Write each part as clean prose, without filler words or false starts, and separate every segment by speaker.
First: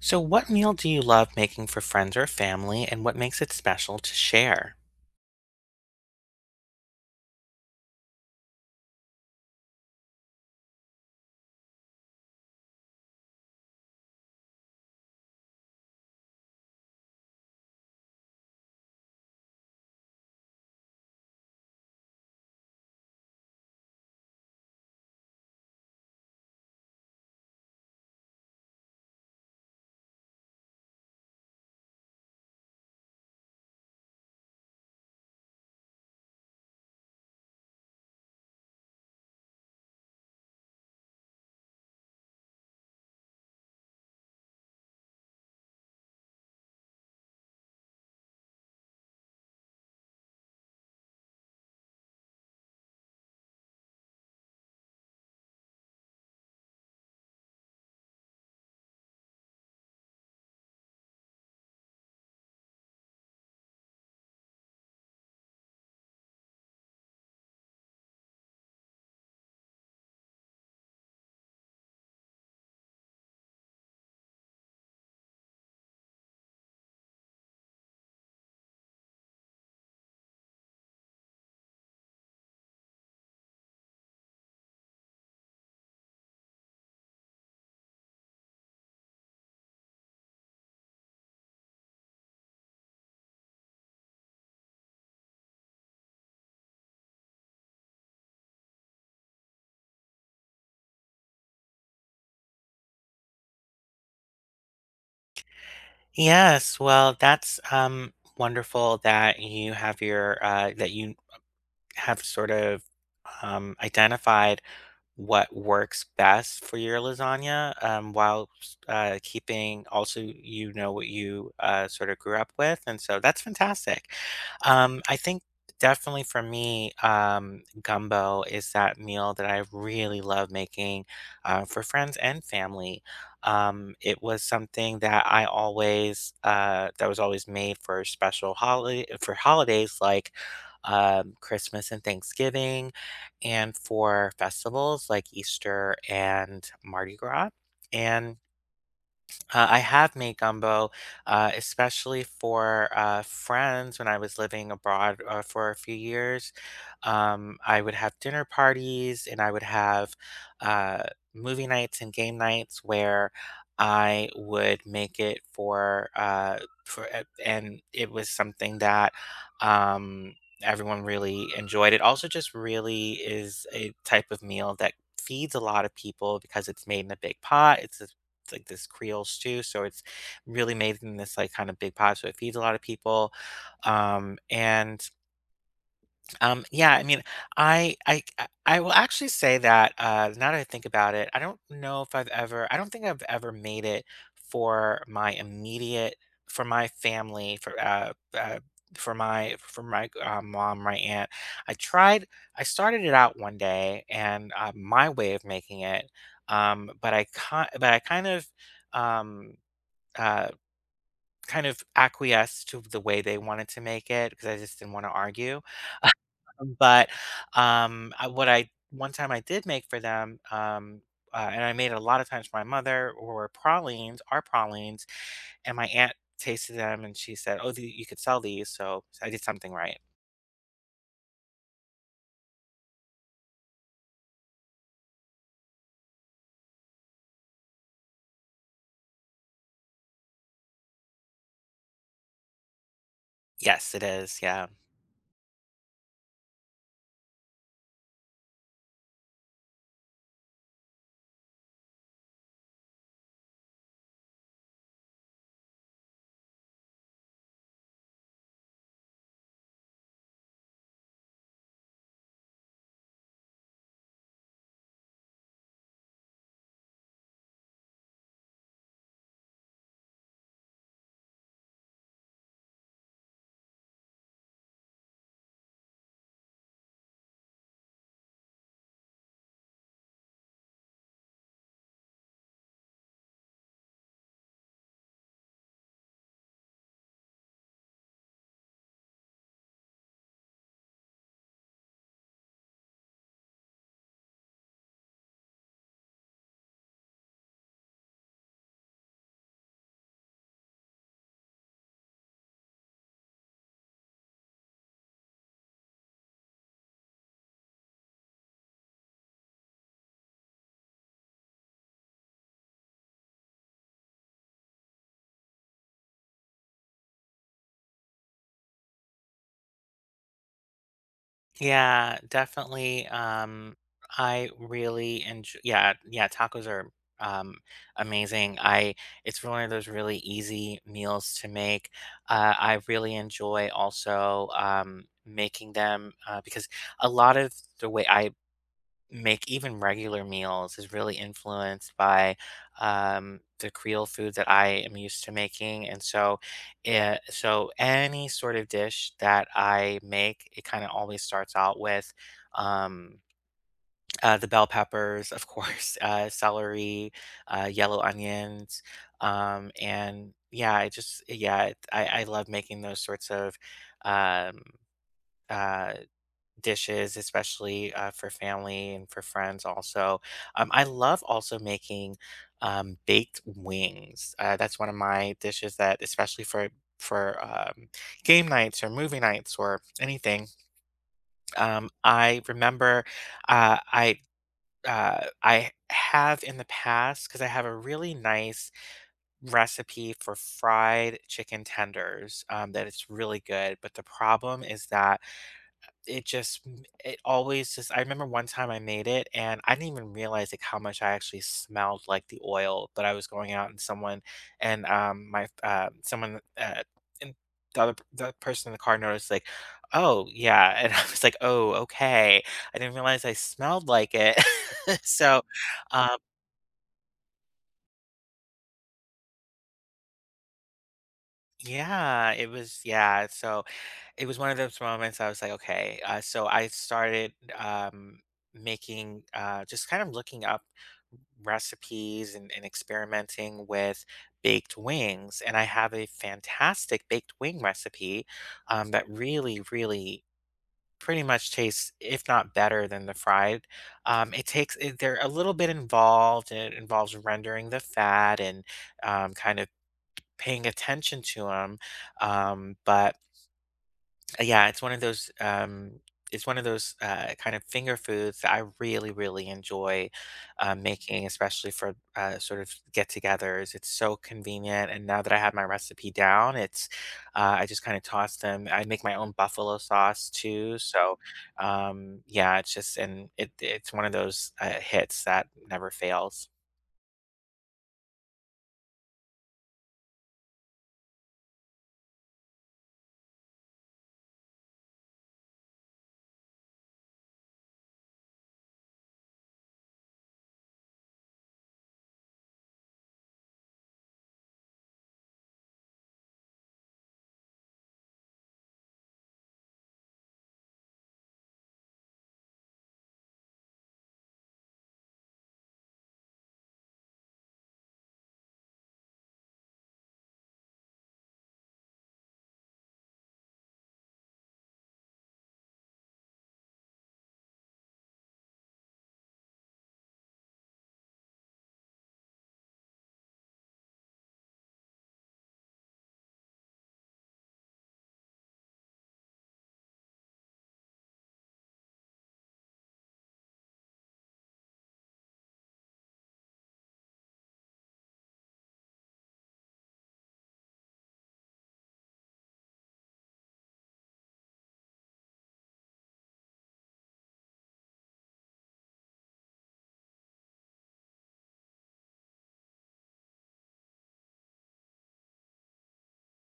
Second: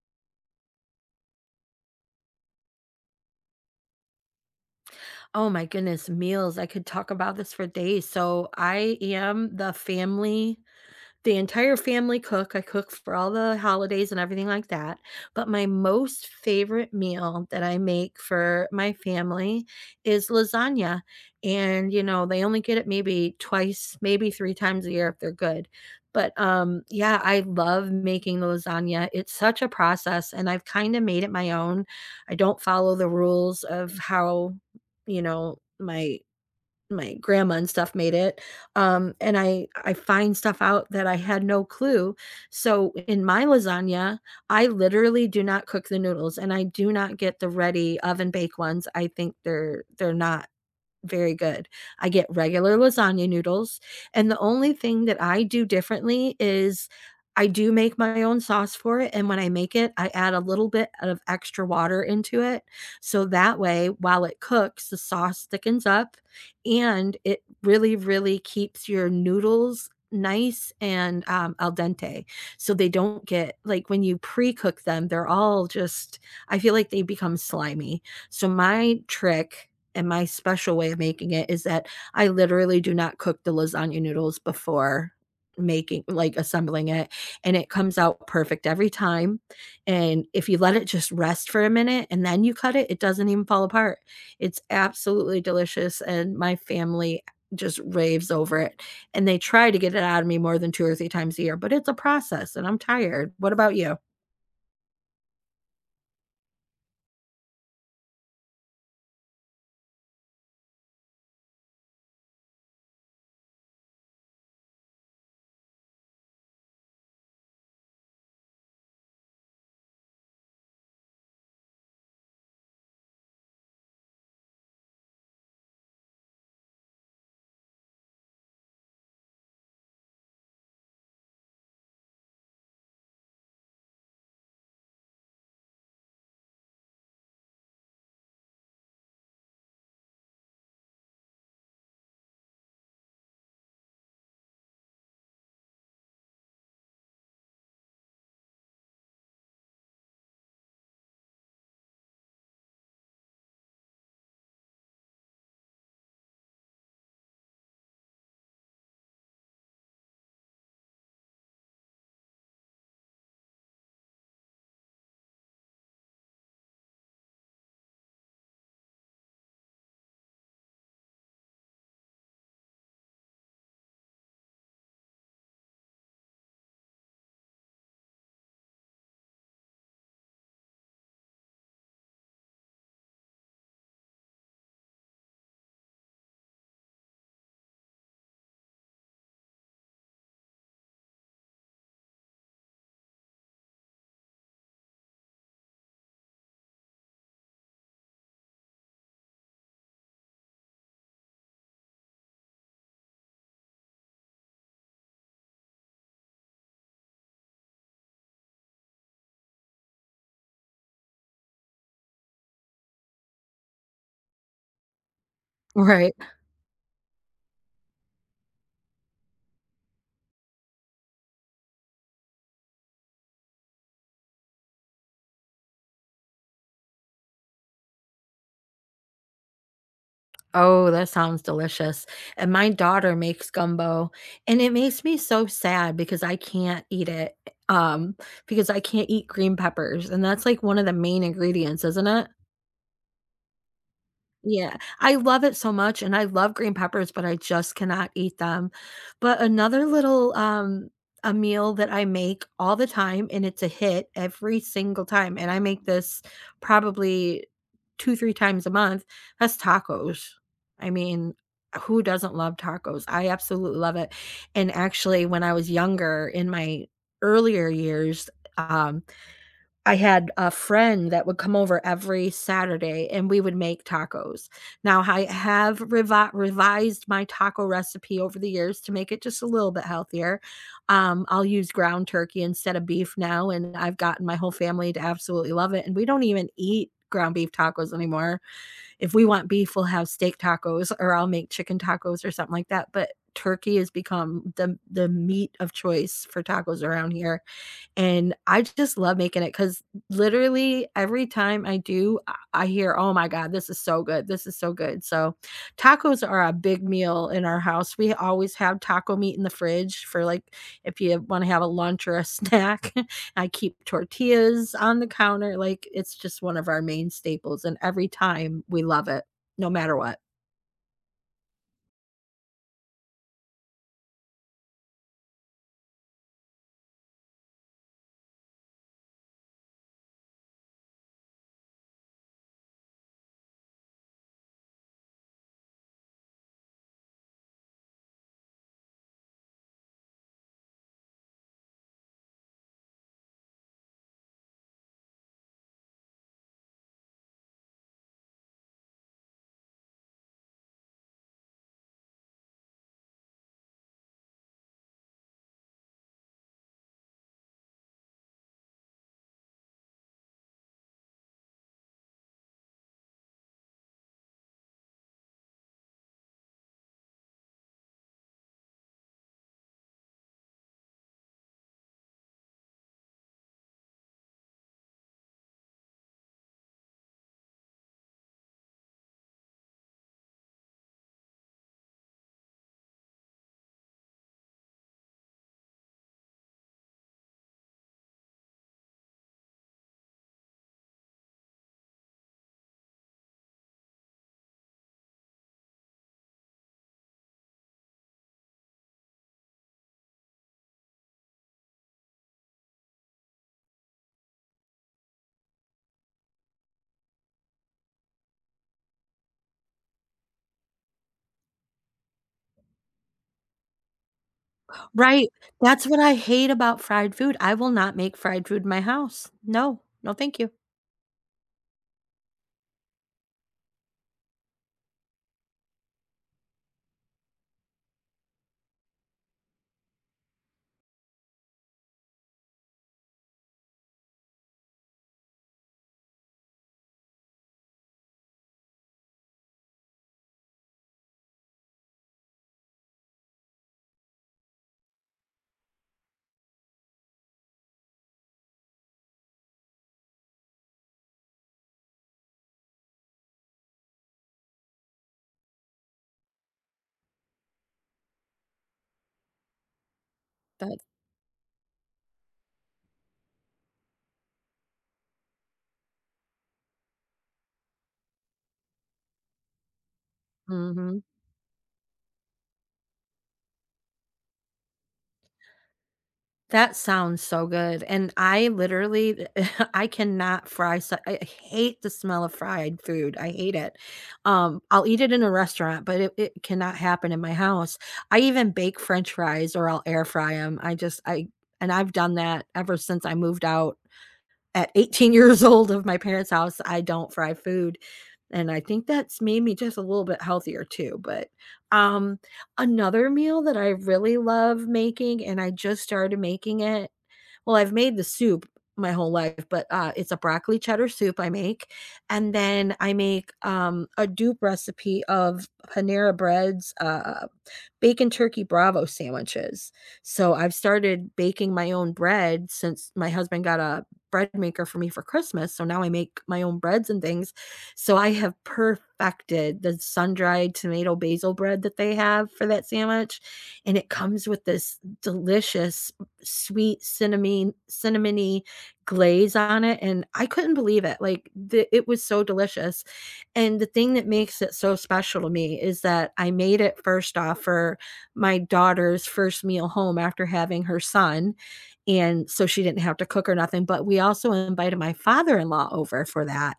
Speaker 1: So, what meal do you love making for friends or family, and what makes it special to share?
Speaker 2: Oh my goodness, meals. I could talk about this for days. So I am the family the entire family cook. I cook for all the holidays and everything like that, but my most favorite meal that I make for my family is lasagna, and, you know, they only get it maybe twice, maybe 3 times a year if they're good, but, yeah, I love making the lasagna. It's such a process, and I've kinda made it my own. I don't follow the rules of how, you know, my grandma and stuff made it. Um, and I I find stuff out that I had no clue. So in my lasagna, I literally do not cook the noodles, and I do not get the ready oven bake ones. I think they're not very good. I get regular lasagna noodles, and the only thing that I do differently is I do make my own sauce for it, and when I make it, I add a little bit of extra water into it, so that way, while it cooks, the sauce thickens up, and it really, really keeps your noodles nice and, al dente, so they don't get like, when you pre-cook them, they're all just I feel like they become slimy. So my trick and my special way of making it is that I literally do not cook the lasagna noodles before making like assembling it, and it comes out perfect every time. And if you let it just rest for a minute and then you cut it, it doesn't even fall apart. It's absolutely delicious, and my family just raves over it, and they try to get it out of me more than 2 or 3 times a year, but it's a process and I'm tired. What about you?
Speaker 1: Yes, well, that's wonderful that you have your that you have sort of identified what works best for your lasagna, while s keeping also you know what you, sort of grew up with, and so that's fantastic. I think definitely for me, gumbo is that meal that I really love making, for friends and family. It was something that I always, that was always made for special holiday for holidays like, Christmas and Thanksgiving and for festivals like Easter and Mardi Gras. And I have made gumbo, especially for friends when I was living abroad for a few years. I would have dinner parties and I would have uh, movie nights and game nights where I would make it for, and it was something that um, everyone really enjoyed. It also just really is a type of meal that feeds a lot of people because it's made in a big pot. It's like this Creole stew, so it's really made in this like kind of big pot, so it feeds a lot of people. And yeah, I mean, I will actually say that now that I think about it, I don't think I've ever made it for my immediate, for my family, uh, for my mom, my aunt. I tried, I started it out one day, and my way of making it, but I can but I um, uh, kind of acquiesced to the way they wanted to make it because I just didn't want to argue.
Speaker 2: Right.
Speaker 1: But, I one time I did make for them, and I made it a lot of times for my mother were pralines, and my aunt tasted them and she said, "Oh, the you could sell these," so I did something right.
Speaker 2: Oh, that sounds delicious. And my daughter makes gumbo, and it makes me so sad because I can't eat it, um, because I can't eat green peppers, and that's like one of the main ingredients, isn't it?
Speaker 1: Yes, it is, yeah.
Speaker 2: Yeah, I love it so much, and I love green peppers, but I just cannot eat them. But another little, a meal that I make all the time, and it's a hit every single time, and I make this probably 2, 3 times a month, that's tacos. I mean, who doesn't love tacos? I absolutely love it. And actually, when I was younger in my earlier years, um, I had a friend that would come over every Saturday and we would make tacos. Now, I have revised my taco recipe over the years to make it just a little bit healthier. I'll use ground turkey instead of beef now, and I've gotten my whole family to absolutely love it. And we don't even eat ground beef tacos anymore. If we want beef, we'll have steak tacos or I'll make chicken tacos or something like that. But turkey has become the meat of choice for tacos around here, and I just love making it because literally every time I do, I hear, "Oh my god, this is so good, this is so good." So, tacos are a big meal in our house. We always have taco meat in the fridge for, like, if you wanna have a lunch or a snack. I keep tortillas on the counter, like, it's just one of our main staples, and every time we love it, no matter what.
Speaker 1: Yeah, definitely. I really enjoy. Yeah, yeah, tacos are um amazing. I It's one of those really easy meals to make. I really enjoy also making them because a lot of the way I make even regular meals is really influenced by the Creole foods that I am used to making, and so, so any sort of dish that I make, it kind of always starts out with um, the bell peppers, of course, celery, yellow onions, and yeah, I just yeah, it, I love making those sorts of um, uh, dishes, especially for family and for friends. Also, I love also making baked wings. That's one of my dishes that, especially for game nights or movie nights or anything. I remember uh, I. I have in the past because I have a really nice recipe for fried chicken tenders that it's really good. But the problem is that it just m it always just I remember one time I made it, and I didn't even realize, like, how much I actually smelled like the oil, but I was going out and someone and, my someone, and the other person in the car noticed, like, "Oh, yeah," and I was like, "Oh, okay." I didn't realize I smelled like it.
Speaker 2: Right,
Speaker 1: So,
Speaker 2: that's what I
Speaker 1: um
Speaker 2: hate about fried food. I will not make fried food in my house. No, no, thank you.
Speaker 1: yeah, it was yeah, so it was one of those moments I was like, okay. So I started making, just kind of looking up recipes and experimenting with baked wings. And I have a fantastic baked wing recipe that really, really pretty much tastes, if not better than the fried. They're a little bit involved and it involves rendering the fat and kind of paying attention to them. But Yeah, it's one of those, it's one of those, kind of finger foods that I really, really enjoy,
Speaker 2: But
Speaker 1: making, especially for, sort of get-togethers. It's so convenient, and now that I have my recipe down, I just kinda toss them. I make my own buffalo sauce too,
Speaker 2: mhm.
Speaker 1: so, yeah, it's just and it's one of those, hits that never fails.
Speaker 2: That sounds so good, and I literally I cannot fry, so I hate the smell of fried food, I hate it. I'll eat it in a restaurant, but it cannot happen in my house. I even bake french fries or I'll air fry them. I just I and I've done that ever since I moved out at 18 years old of my parents' house. I don't fry food. And I think that's made me just a little bit healthier too. But um, another meal that I really love making, and I just started making it. Well, I've made the soup my whole life, but it's a broccoli cheddar soup I make. And then I make a dupe recipe of Panera Bread's bacon turkey bravo sandwiches. So I've started baking my own bread since my husband got a bread maker for me for Christmas. So now I make my own breads and things. So I have perfected the sun-dried tomato basil bread that they have for that sandwich. And it comes with this delicious sweet cinnamony glaze on it. And I couldn't believe it. Like the, it was so delicious. And the thing that makes it so special to me is that I made it first off for my daughter's first meal home after having her son. And so she didn't have to cook or nothing. But we also invited my father in law over for that.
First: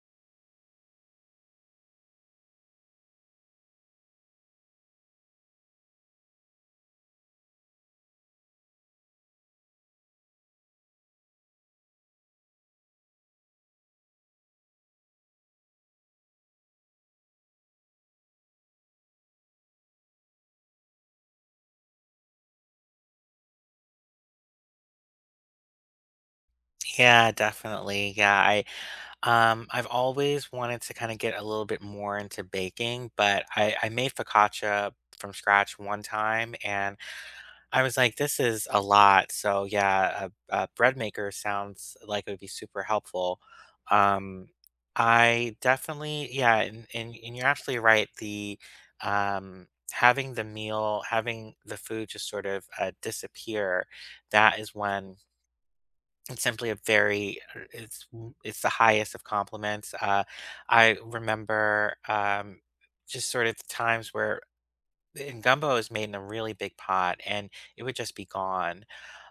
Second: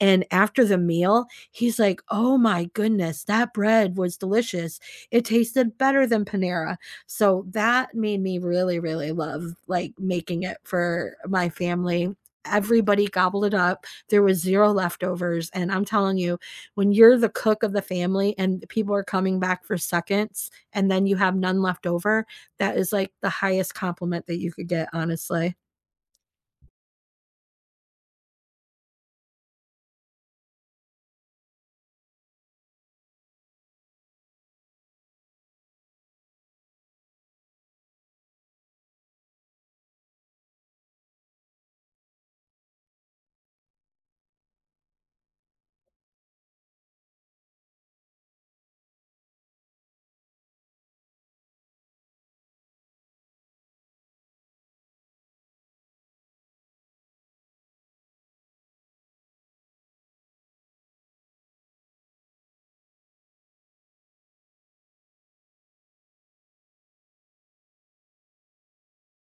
Speaker 2: And after the meal, he's like, "Oh my goodness, that bread was delicious. It tasted better than Panera." So that made me really, really love like making it for my family. Everybody gobbled it up. There was zero leftovers, and I'm telling you, when you're the cook of the family and people are coming back for seconds and then you have none left over, that is like the highest compliment that you could get, honestly.
Speaker 1: Yeah, definitely, I've always wanted to kinda get a little bit more into baking, but I made focaccia from scratch one time, and I was like, "This is a lot." So, yeah, a bread maker sounds like it would be super helpful. Um, I definitely yeah, and you're absolutely right. Having the meal, having the food just sort of, disappear, that is when it's simply a very it's w it's the highest of compliments, I remember, just sort of the times where and gumbo is made in a really big pot, and it would just be gone,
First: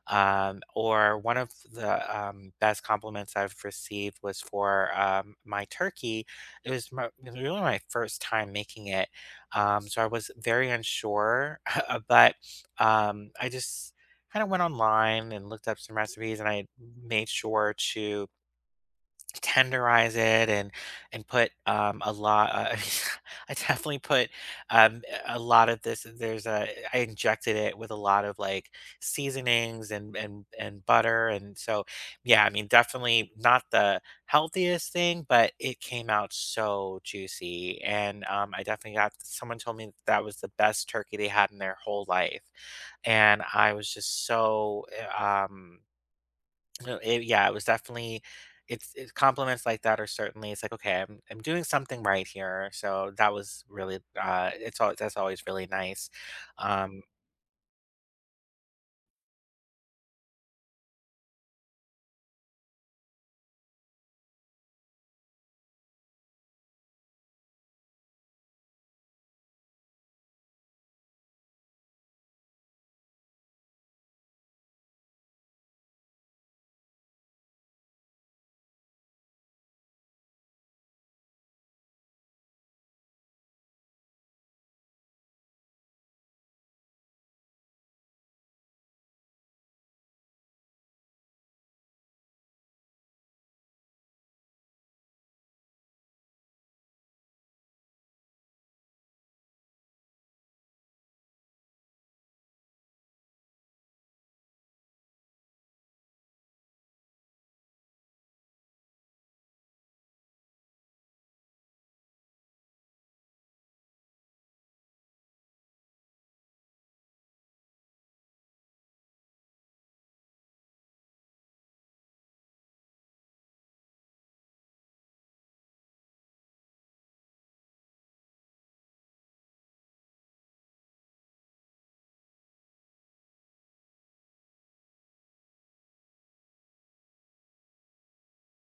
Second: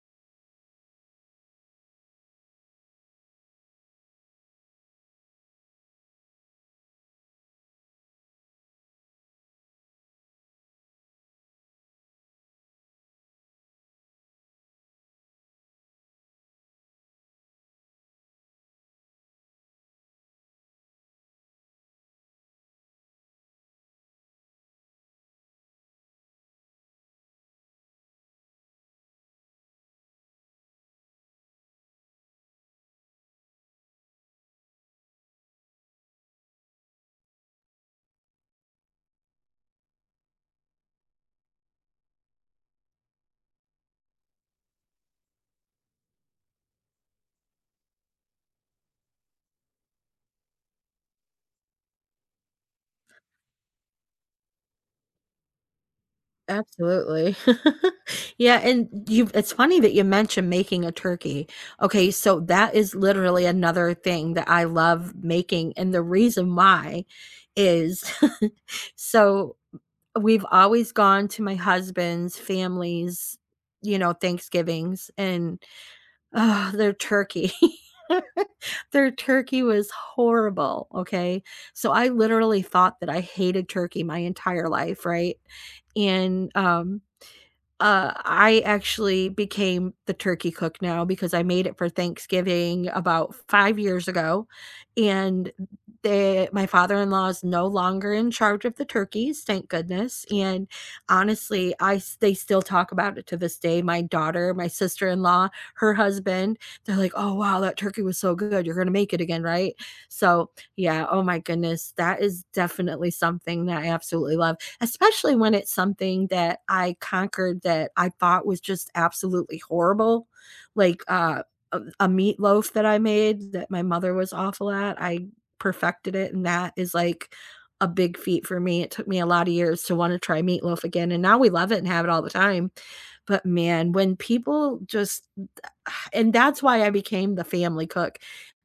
Speaker 1: or one of the best compliments I've received was for my turkey. It was really my first time making it. So I was very unsure, but I just kind of went online and looked up some recipes and I made sure to tenderize it and put a lot I definitely put a lot of this there's a I injected it with a lot of like seasonings and butter and so yeah, I mean, definitely not the healthiest thing, but it came out so juicy and I definitely got, someone told me that that was the best turkey they had in their whole life, and I was just so uh, um no, it yeah, it was definitely it's compliments like that are certainly, it's like, okay, I'm doing something right here. So that was really it's all that's always really nice. Um
Speaker 2: Absolutely. Yeah, and you it's funny that you mentioned making a turkey. Okay, so that is literally another thing that I love making, and the reason why is so we've always gone to my husband's family's, you know, Thanksgivings and, their turkey. Their turkey was horrible, okay? So, I literally thought that I hated turkey my entire life, right? And, I actually became the turkey cook now because I made it for Thanksgiving about 5 years ago, and they my father-in-law is no longer in charge of the turkeys, thank goodness, and honestly, I s they still talk about it to this day. My daughter, my sister-in-law, her husband, they're like, "Oh, wow, that turkey was so good. You're gonna make it again, right?" So, yeah, oh my goodness, that is definitely something that I absolutely love, especially when it's something that I conquered that I thought was just absolutely horrible, like a meatloaf that I made that my mother was awful at. I perfected it, and that is like a big feat for me. It took me a lot of years to want to try meatloaf again, and now we love it and have it all the time. But man, when people just and that's why I became the family cook.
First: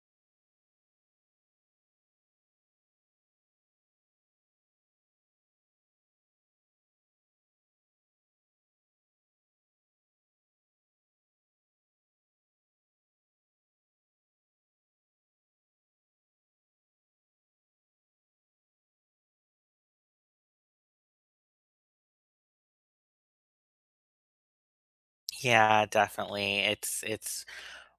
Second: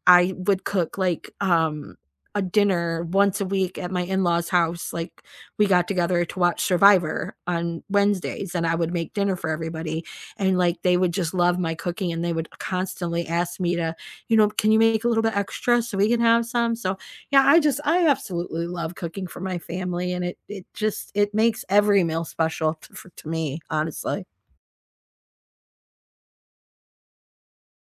Speaker 2: I would cook like a dinner once a week at my in-laws' house. Like we got together to watch Survivor on Wednesdays and I would make dinner for everybody, and like they would just love my cooking and they would constantly ask me to, you know, can you make a little bit extra so we can have some? So, yeah, I just I absolutely love cooking for my family, and it just it makes every meal special to, for, to me, honestly.
Speaker 1: yeah, Definitely. It's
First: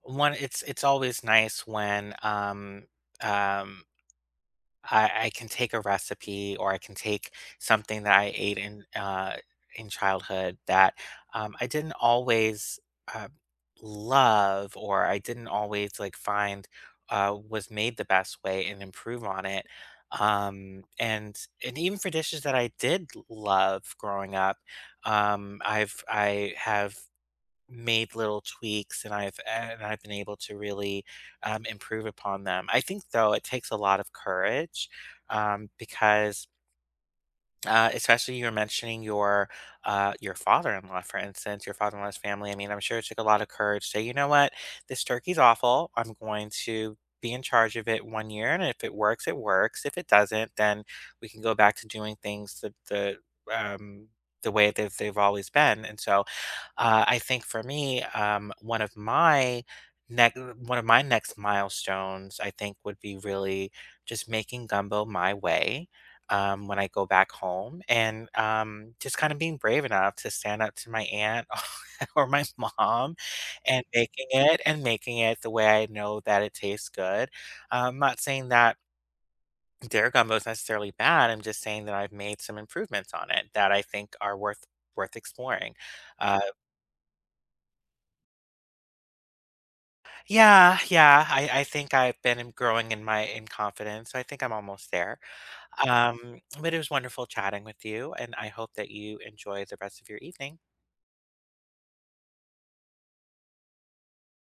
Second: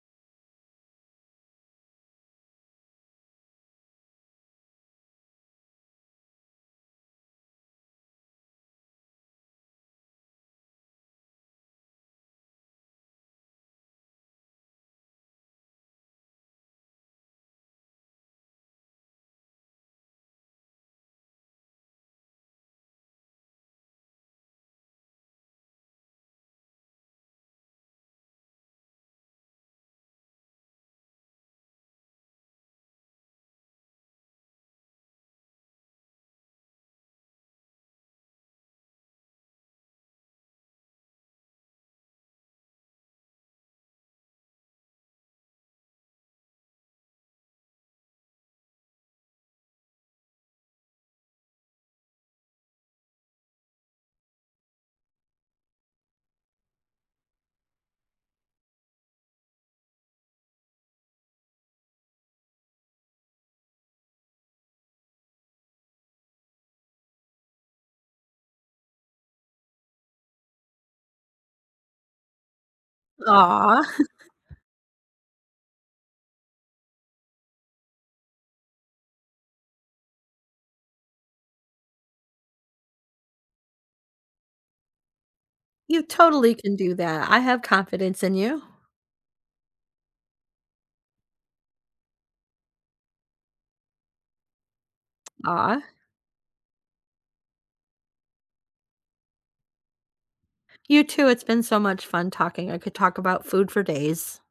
Speaker 1: one it's always nice when um I can take a recipe or I can take something that I ate in childhood that I didn't always uh, love or I didn't always like find was made the best way and improve on it. Um, and and even for dishes that I did love growing up, I have made little tweaks and I've been able to really improve upon them. I think though it takes a lot of courage because especially you were mentioning your father-in-law, for instance, your father-in-law's family. I mean, I'm sure it took a lot of courage to say, you know what, this turkey's awful. I'm going to be in charge of it one year, and if it works, it works. If it doesn't, then we can go back to doing things um, the way that they've always been. And so I think for me, one of my next milestones, I think, would be really just making gumbo my way when I go back home, and just kind of being brave enough to stand up to my aunt or my mom,
Speaker 2: Aw.
Speaker 1: and making it the way I know that it tastes good. I'm not saying that. Their gumbo is necessarily bad. I'm just saying that I've made some improvements on it that I think are worth exploring.
Speaker 2: You totally can do that. I have confidence in you.
Speaker 1: Yeah, yeah. I think I've been growing in my in confidence. So I think I'm almost there.
Speaker 2: Aw.
Speaker 1: But it was wonderful chatting with you, and I hope that you enjoy the rest of your evening.
Speaker 2: You too, it's been so much fun talking. I could talk about food for days.